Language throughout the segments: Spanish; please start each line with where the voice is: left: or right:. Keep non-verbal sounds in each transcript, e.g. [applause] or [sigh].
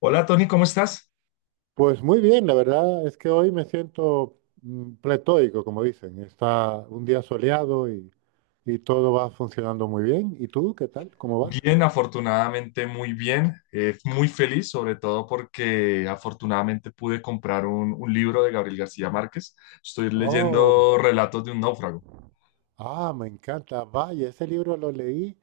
left: Hola Tony, ¿cómo estás?
right: Pues muy bien, la verdad es que hoy me siento pletóico, como dicen. Está un día soleado y todo va funcionando muy bien. ¿Y tú qué tal? ¿Cómo vas?
left: Bien, afortunadamente muy bien, muy feliz sobre todo porque afortunadamente pude comprar un libro de Gabriel García Márquez. Estoy
right: Oh,
left: leyendo Relatos de un náufrago.
right: ah, me encanta. Vaya, ese libro lo leí.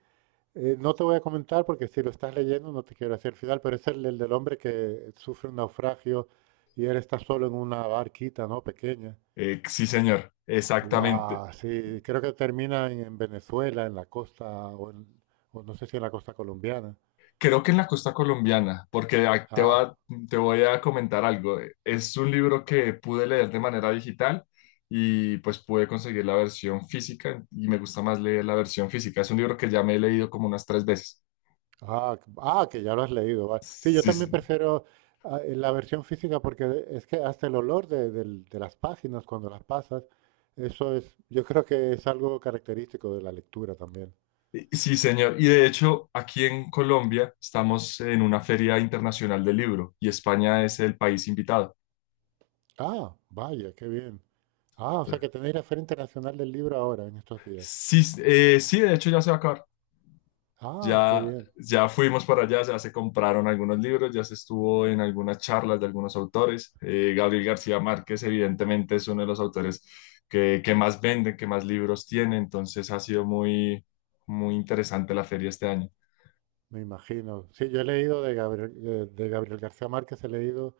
right: No te voy a comentar porque si lo estás leyendo no te quiero decir el final, pero es el del hombre que sufre un naufragio y él está solo en una barquita, ¿no? Pequeña.
left: Sí, señor, exactamente.
right: Guau, sí, creo que termina en Venezuela, en la costa, o, en- o no sé si en la costa colombiana.
left: Creo que en la costa colombiana, porque
right: Ah.
left: te voy a comentar algo. Es un libro que pude leer de manera digital y pues pude conseguir la versión física y me gusta más leer la versión física. Es un libro que ya me he leído como unas tres veces.
right: Ah, que ya lo has leído. Va. Sí, yo
left: Sí,
right: también
left: sí.
right: prefiero, la versión física porque es que hasta el olor de las páginas cuando las pasas, eso es, yo creo que es algo característico de la lectura también.
left: Sí, señor. Y de hecho, aquí en Colombia estamos en una feria internacional del libro y España es el país invitado.
right: Ah, vaya, qué bien. Ah, o sea
left: Entonces,
right: que tenéis la Feria Internacional del Libro ahora, en estos días.
left: sí, sí, de hecho ya se va a acabar.
right: Ah, qué
left: Ya,
right: bien,
left: ya fuimos para allá, ya se compraron algunos libros, ya se estuvo en algunas charlas de algunos autores. Gabriel García Márquez, evidentemente, es uno de los autores que más venden, que más libros tiene. Entonces ha sido muy, muy interesante la feria este año.
right: me imagino. Sí, yo he leído de Gabriel García Márquez, he leído,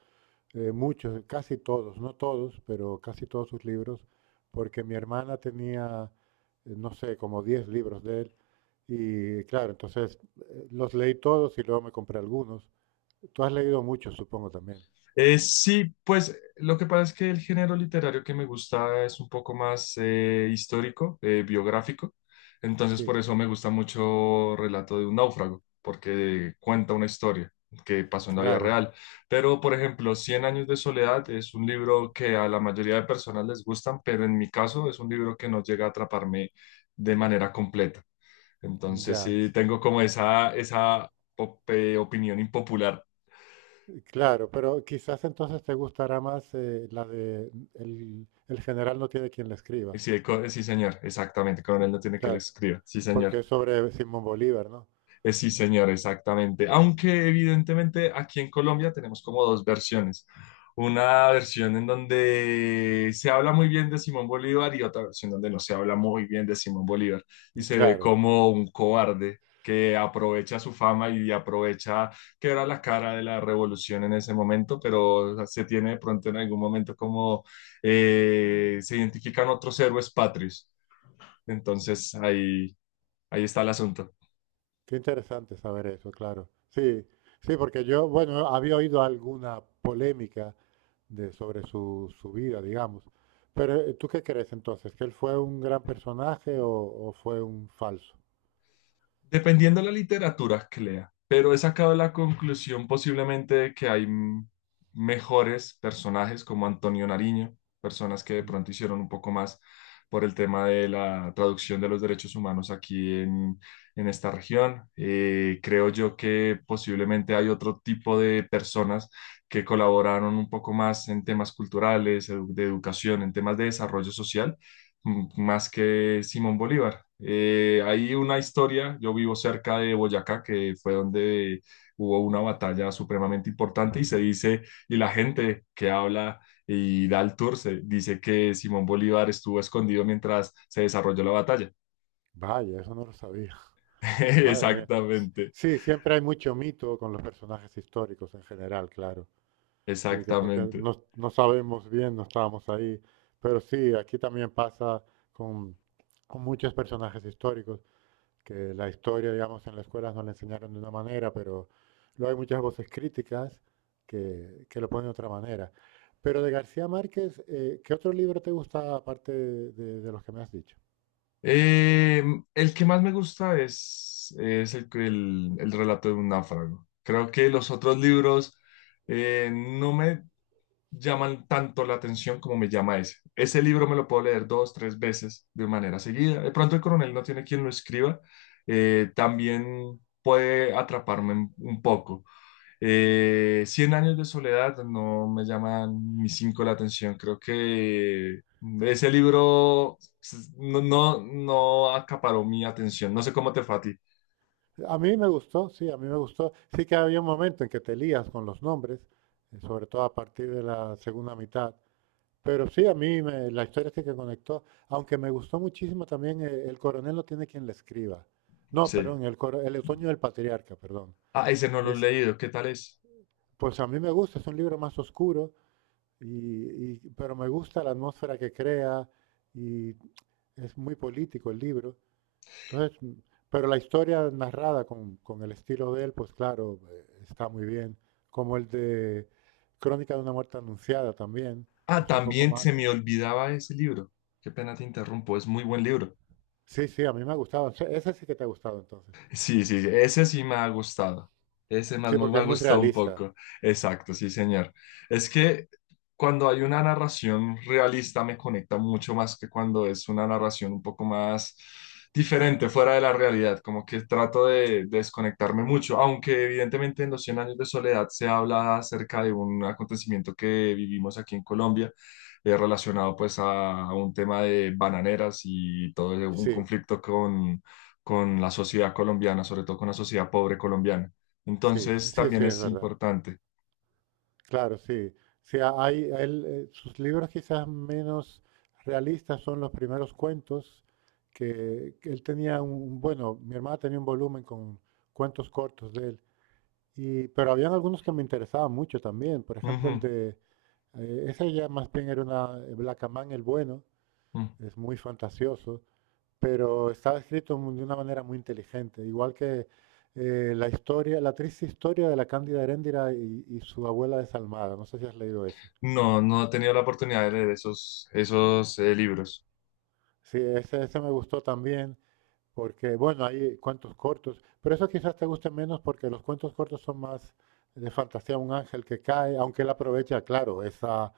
right: muchos, casi todos, no todos, pero casi todos sus libros, porque mi hermana tenía, no sé, como 10 libros de él, y claro, entonces, los leí todos y luego me compré algunos. Tú has leído muchos, supongo también.
left: Sí, pues lo que pasa es que el género literario que me gusta es un poco más histórico, biográfico, entonces
right: Sí,
left: por eso me gusta mucho Relato de un náufrago, porque cuenta una historia que pasó en la vida
right: claro,
left: real. Pero, por ejemplo, Cien años de soledad es un libro que a la mayoría de personas les gustan, pero en mi caso es un libro que no llega a atraparme de manera completa. Entonces
right: ya,
left: sí, tengo como esa opinión impopular.
right: claro, pero quizás entonces te gustará más, la de el general no tiene quien le escriba,
left: Sí, el sí, señor, exactamente. Coronel no tiene que lo
right: claro,
left: escriba. Sí, señor.
right: porque es sobre Simón Bolívar, ¿no?
left: Sí, señor, exactamente. Aunque evidentemente aquí en Colombia tenemos como dos versiones. Una versión en donde se habla muy bien de Simón Bolívar y otra versión donde no se habla muy bien de Simón Bolívar y se ve
right: Claro.
left: como un cobarde que aprovecha su fama y aprovecha que era la cara de la revolución en ese momento, pero se tiene de pronto en algún momento como se identifican otros héroes patrios. Entonces ahí, ahí está el asunto.
right: Qué interesante saber eso, claro. Sí, sí, porque yo, bueno, había oído alguna polémica sobre su vida, digamos. Pero, ¿tú qué crees entonces? ¿Que él fue un gran personaje o fue un falso?
left: Dependiendo de la literatura que lea, pero he sacado la conclusión posiblemente de que hay mejores personajes como Antonio Nariño, personas que de
right: Mm,
left: pronto hicieron un poco más por el tema de la traducción de los derechos humanos aquí en esta región. Creo yo que posiblemente hay otro tipo de personas que colaboraron un poco más en temas culturales, de educación, en temas de desarrollo social más que Simón Bolívar. Hay una historia, yo vivo cerca de Boyacá, que fue donde hubo una batalla supremamente importante y se dice, y la gente que habla y da el tour, se dice que Simón Bolívar estuvo escondido mientras se desarrolló la batalla.
right: Vaya, eso no lo sabía. [laughs] Madre mía.
left: [laughs] Exactamente,
right: Sí, siempre hay mucho mito con los personajes históricos en general, claro. Sí, que porque
left: exactamente.
right: no sabemos bien, no estábamos ahí. Pero sí, aquí también pasa con, con muchos personajes históricos. Que la historia, digamos, en la escuela nos la enseñaron de una manera, pero luego hay muchas voces críticas que lo ponen de otra manera. Pero de García Márquez, ¿qué otro libro te gusta aparte de los que me has dicho?
left: Eh, el que más me gusta es el relato de un náufrago. Creo que los otros libros no me llaman tanto la atención como me llama ese. Ese libro me lo puedo leer dos, tres veces de manera seguida. De pronto el coronel no tiene quien lo escriba. También puede atraparme un poco. Cien años de soledad no me llaman ni cinco la atención. Creo que ese libro no, no acaparó mi atención. No sé cómo te fue a ti.
right: A mí me gustó, sí, a mí me gustó. Sí que había un momento en que te lías con los nombres, sobre todo a partir de la segunda mitad. Pero sí, la historia sí que conectó, aunque me gustó muchísimo también, El coronel no tiene quien le escriba. No,
left: Sí.
right: perdón, el otoño del patriarca, perdón.
left: Ah, ese no lo he
right: Es,
left: leído. ¿Qué tal es?
right: Pues a mí me gusta, es un libro más oscuro, pero me gusta la atmósfera que crea y es muy político el libro. Entonces, pero la historia narrada con el estilo de él, pues claro, está muy bien. Como el de Crónica de una muerte anunciada también,
left: Ah,
right: es un poco
left: también
right: más.
left: se me olvidaba ese libro. Qué pena te interrumpo. Es muy buen libro.
right: Sí, sí, a mí me ha gustado. Ese sí que te ha gustado entonces.
left: Sí, sí, sí, ese sí me ha gustado. Ese más
right: Sí,
left: me
right: porque
left: me
right: es
left: ha
right: muy
left: gustado un
right: realista.
left: poco. Exacto, sí, señor. Es que cuando hay una narración realista me conecta mucho más que cuando es una narración un poco más diferente, fuera de la realidad. Como que trato de desconectarme mucho, aunque evidentemente en Los 100 años de soledad se habla acerca de un acontecimiento que vivimos aquí en Colombia. Relacionado pues a un tema de bananeras y todo un
right: Sí,
left: conflicto con la sociedad colombiana, sobre todo con la sociedad pobre colombiana.
right: sí, sí,
left: Entonces,
right: sí,
left: también
right: sí, es
left: es
right: verdad.
left: importante.
right: Claro, sí. Sí, hay, a él, sus libros quizás menos realistas son los primeros cuentos que él tenía bueno, mi hermana tenía un volumen con cuentos cortos de él, y, pero habían algunos que me interesaban mucho también, por ejemplo el
left: Ujú,
right: ese ya más bien era una, Blacamán el Bueno,
left: ujú.
right: es muy fantasioso, pero estaba escrito, de una manera muy inteligente, igual que, la historia, la triste historia de la Cándida Heréndira y su abuela desalmada, no sé si has leído ese.
left: No, no he tenido la oportunidad de leer esos, esos libros.
right: Sí, ese me gustó también, porque bueno, hay cuentos cortos, pero eso quizás te guste menos porque los cuentos cortos son más de fantasía, un ángel que cae, aunque él aprovecha, claro, esa,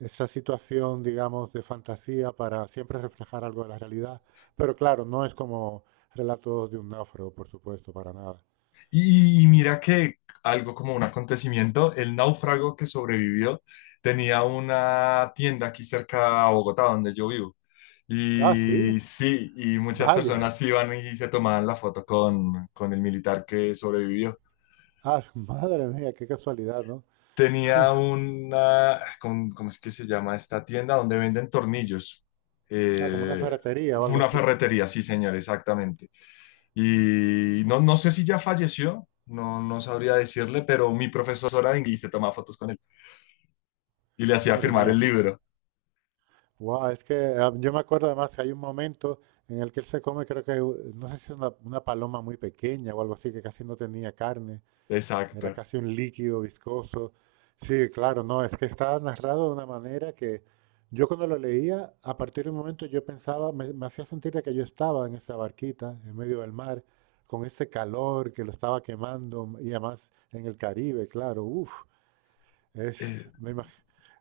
right: esa situación, digamos, de fantasía para siempre reflejar algo de la realidad, pero claro, no es como relatos de un náufrago, por supuesto, para nada.
left: Y mira que algo como un acontecimiento, el náufrago que sobrevivió tenía una tienda aquí cerca a Bogotá, donde yo vivo.
right: Ah, sí,
left: Y sí, y muchas
right: vaya,
left: personas iban y se tomaban la foto con el militar que sobrevivió.
right: ah, [laughs] madre mía, qué casualidad, ¿no?
left: Tenía una, ¿cómo, cómo es que se llama esta tienda? Donde venden tornillos.
right: Ah, como una
left: Eh,
right: ferretería o
left: Fue
right: algo
left: una
right: así,
left: ferretería, sí, señor, exactamente. Y no, no sé si ya falleció, no, no sabría decirle, pero mi profesora de inglés se tomaba fotos con él y le hacía
right: madre
left: firmar el
right: mía.
left: libro.
right: Guau, es que, yo me acuerdo además que hay un momento en el que él se come, creo que, no sé si es una paloma muy pequeña o algo así, que casi no tenía carne, era
left: Exacto.
right: casi un líquido viscoso. Sí, claro, no, es que estaba narrado de una manera que yo cuando lo leía, a partir de un momento yo pensaba, me hacía sentir de que yo estaba en esa barquita, en medio del mar, con ese calor que lo estaba quemando, y además en el Caribe, claro, uff,
left: Eh,
right: es me imag-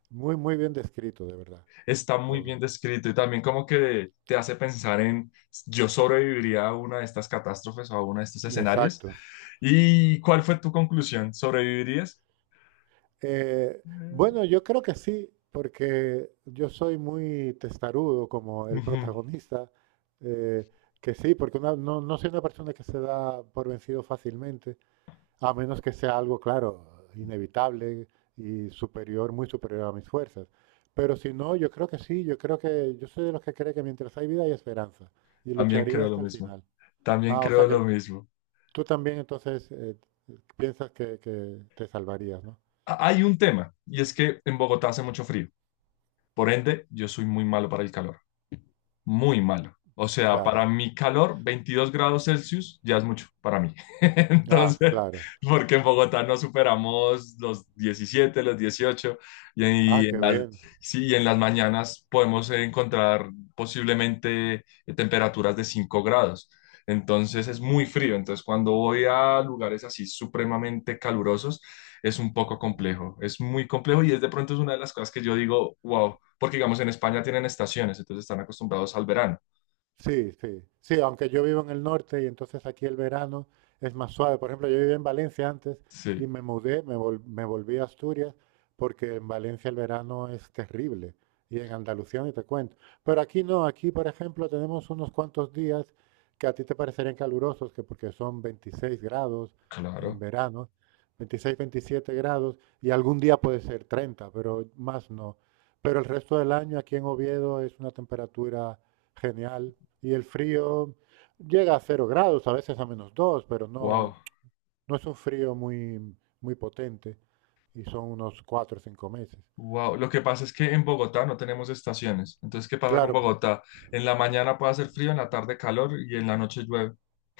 right: muy, muy bien descrito, de verdad,
left: Está muy
right: todo.
left: bien descrito y también como que te hace pensar en, yo sobreviviría a una de estas catástrofes o a uno de estos escenarios.
right: Exacto.
left: ¿Y cuál fue tu conclusión? ¿Sobrevivirías?
right: Bueno, yo creo que sí, porque yo soy muy testarudo como el
left: Ujú,
right: protagonista, eh, que sí, porque no soy una persona que se da por vencido fácilmente, a menos que sea algo, claro, inevitable y superior, muy superior a mis fuerzas. Pero si no, yo creo que sí, yo creo que yo soy de los que cree que mientras hay vida hay esperanza y
left: también
right: lucharía
left: creo lo
right: hasta el
left: mismo.
right: final.
left: También
right: Ah, o
left: creo
right: sea
left: lo
right: que
left: mismo.
right: tú también entonces, piensas que te salvarías, ¿no?
left: Hay un tema, y es que en Bogotá hace mucho frío. Por ende, yo soy muy malo para el calor. Muy malo. O sea, para
right: Claro.
left: mi calor, 22 grados Celsius ya es mucho para mí. [laughs]
right: Ah,
left: Entonces,
right: claro.
left: porque en Bogotá no superamos los 17, los 18, y
right: Ah,
left: y
right: qué
left: en las,
right: bien.
left: sí, y en las mañanas podemos encontrar posiblemente temperaturas de 5 grados. Entonces es muy frío. Entonces, cuando voy a lugares así supremamente calurosos, es un poco complejo. Es muy complejo y es de pronto es una de las cosas que yo digo, wow, porque, digamos, en España tienen estaciones, entonces están acostumbrados al verano.
right: Sí, sí, sí, aunque yo vivo en el norte y entonces aquí el verano es más suave. Por ejemplo, yo vivía en Valencia antes y
left: Sí,
right: me mudé, me volví a Asturias porque en Valencia el verano es terrible y en Andalucía ni te cuento. Pero aquí no, aquí por ejemplo tenemos unos cuantos días que a ti te parecerían calurosos, que porque son 26 grados en
left: claro.
right: verano, 26, 27 grados y algún día puede ser 30, pero más no. Pero el resto del año aquí en Oviedo es una temperatura genial. Y el frío llega a 0 grados, a veces a -2, pero no,
left: Wow,
right: no es un frío muy, muy potente y son unos 4 o 5 meses.
left: wow. Lo que pasa es que en Bogotá no tenemos estaciones. Entonces, ¿qué pasa con
right: Claro,
left: Bogotá? En la mañana puede hacer frío, en la tarde calor y en la noche llueve.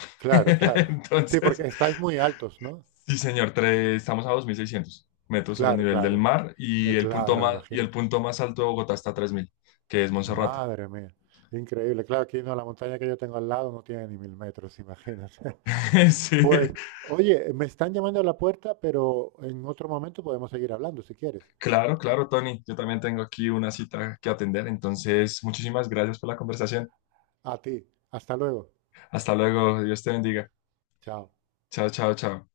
left: [laughs]
right: claro, claro. Sí,
left: Entonces,
right: porque estáis muy altos, ¿no?
left: sí, señor, estamos a 2.600 metros sobre el
right: Claro,
left: nivel del
right: claro,
left: mar y el punto
right: claro,
left: más, y el
right: imagínate.
left: punto más alto de Bogotá está a 3.000, que es Monserrate.
right: Madre mía, increíble. Claro, aquí no, la montaña que yo tengo al lado no tiene ni 1.000 metros, imagínate.
left: [laughs]
right: [laughs]
left: Sí,
right: Pues, oye, me están llamando a la puerta, pero en otro momento podemos seguir hablando si quieres.
left: claro, claro, Tony. Yo también tengo aquí una cita que atender. Entonces, muchísimas gracias por la conversación.
right: A ti, hasta luego.
left: Hasta luego, Dios te bendiga.
right: Chao.
left: Chao, chao, chao.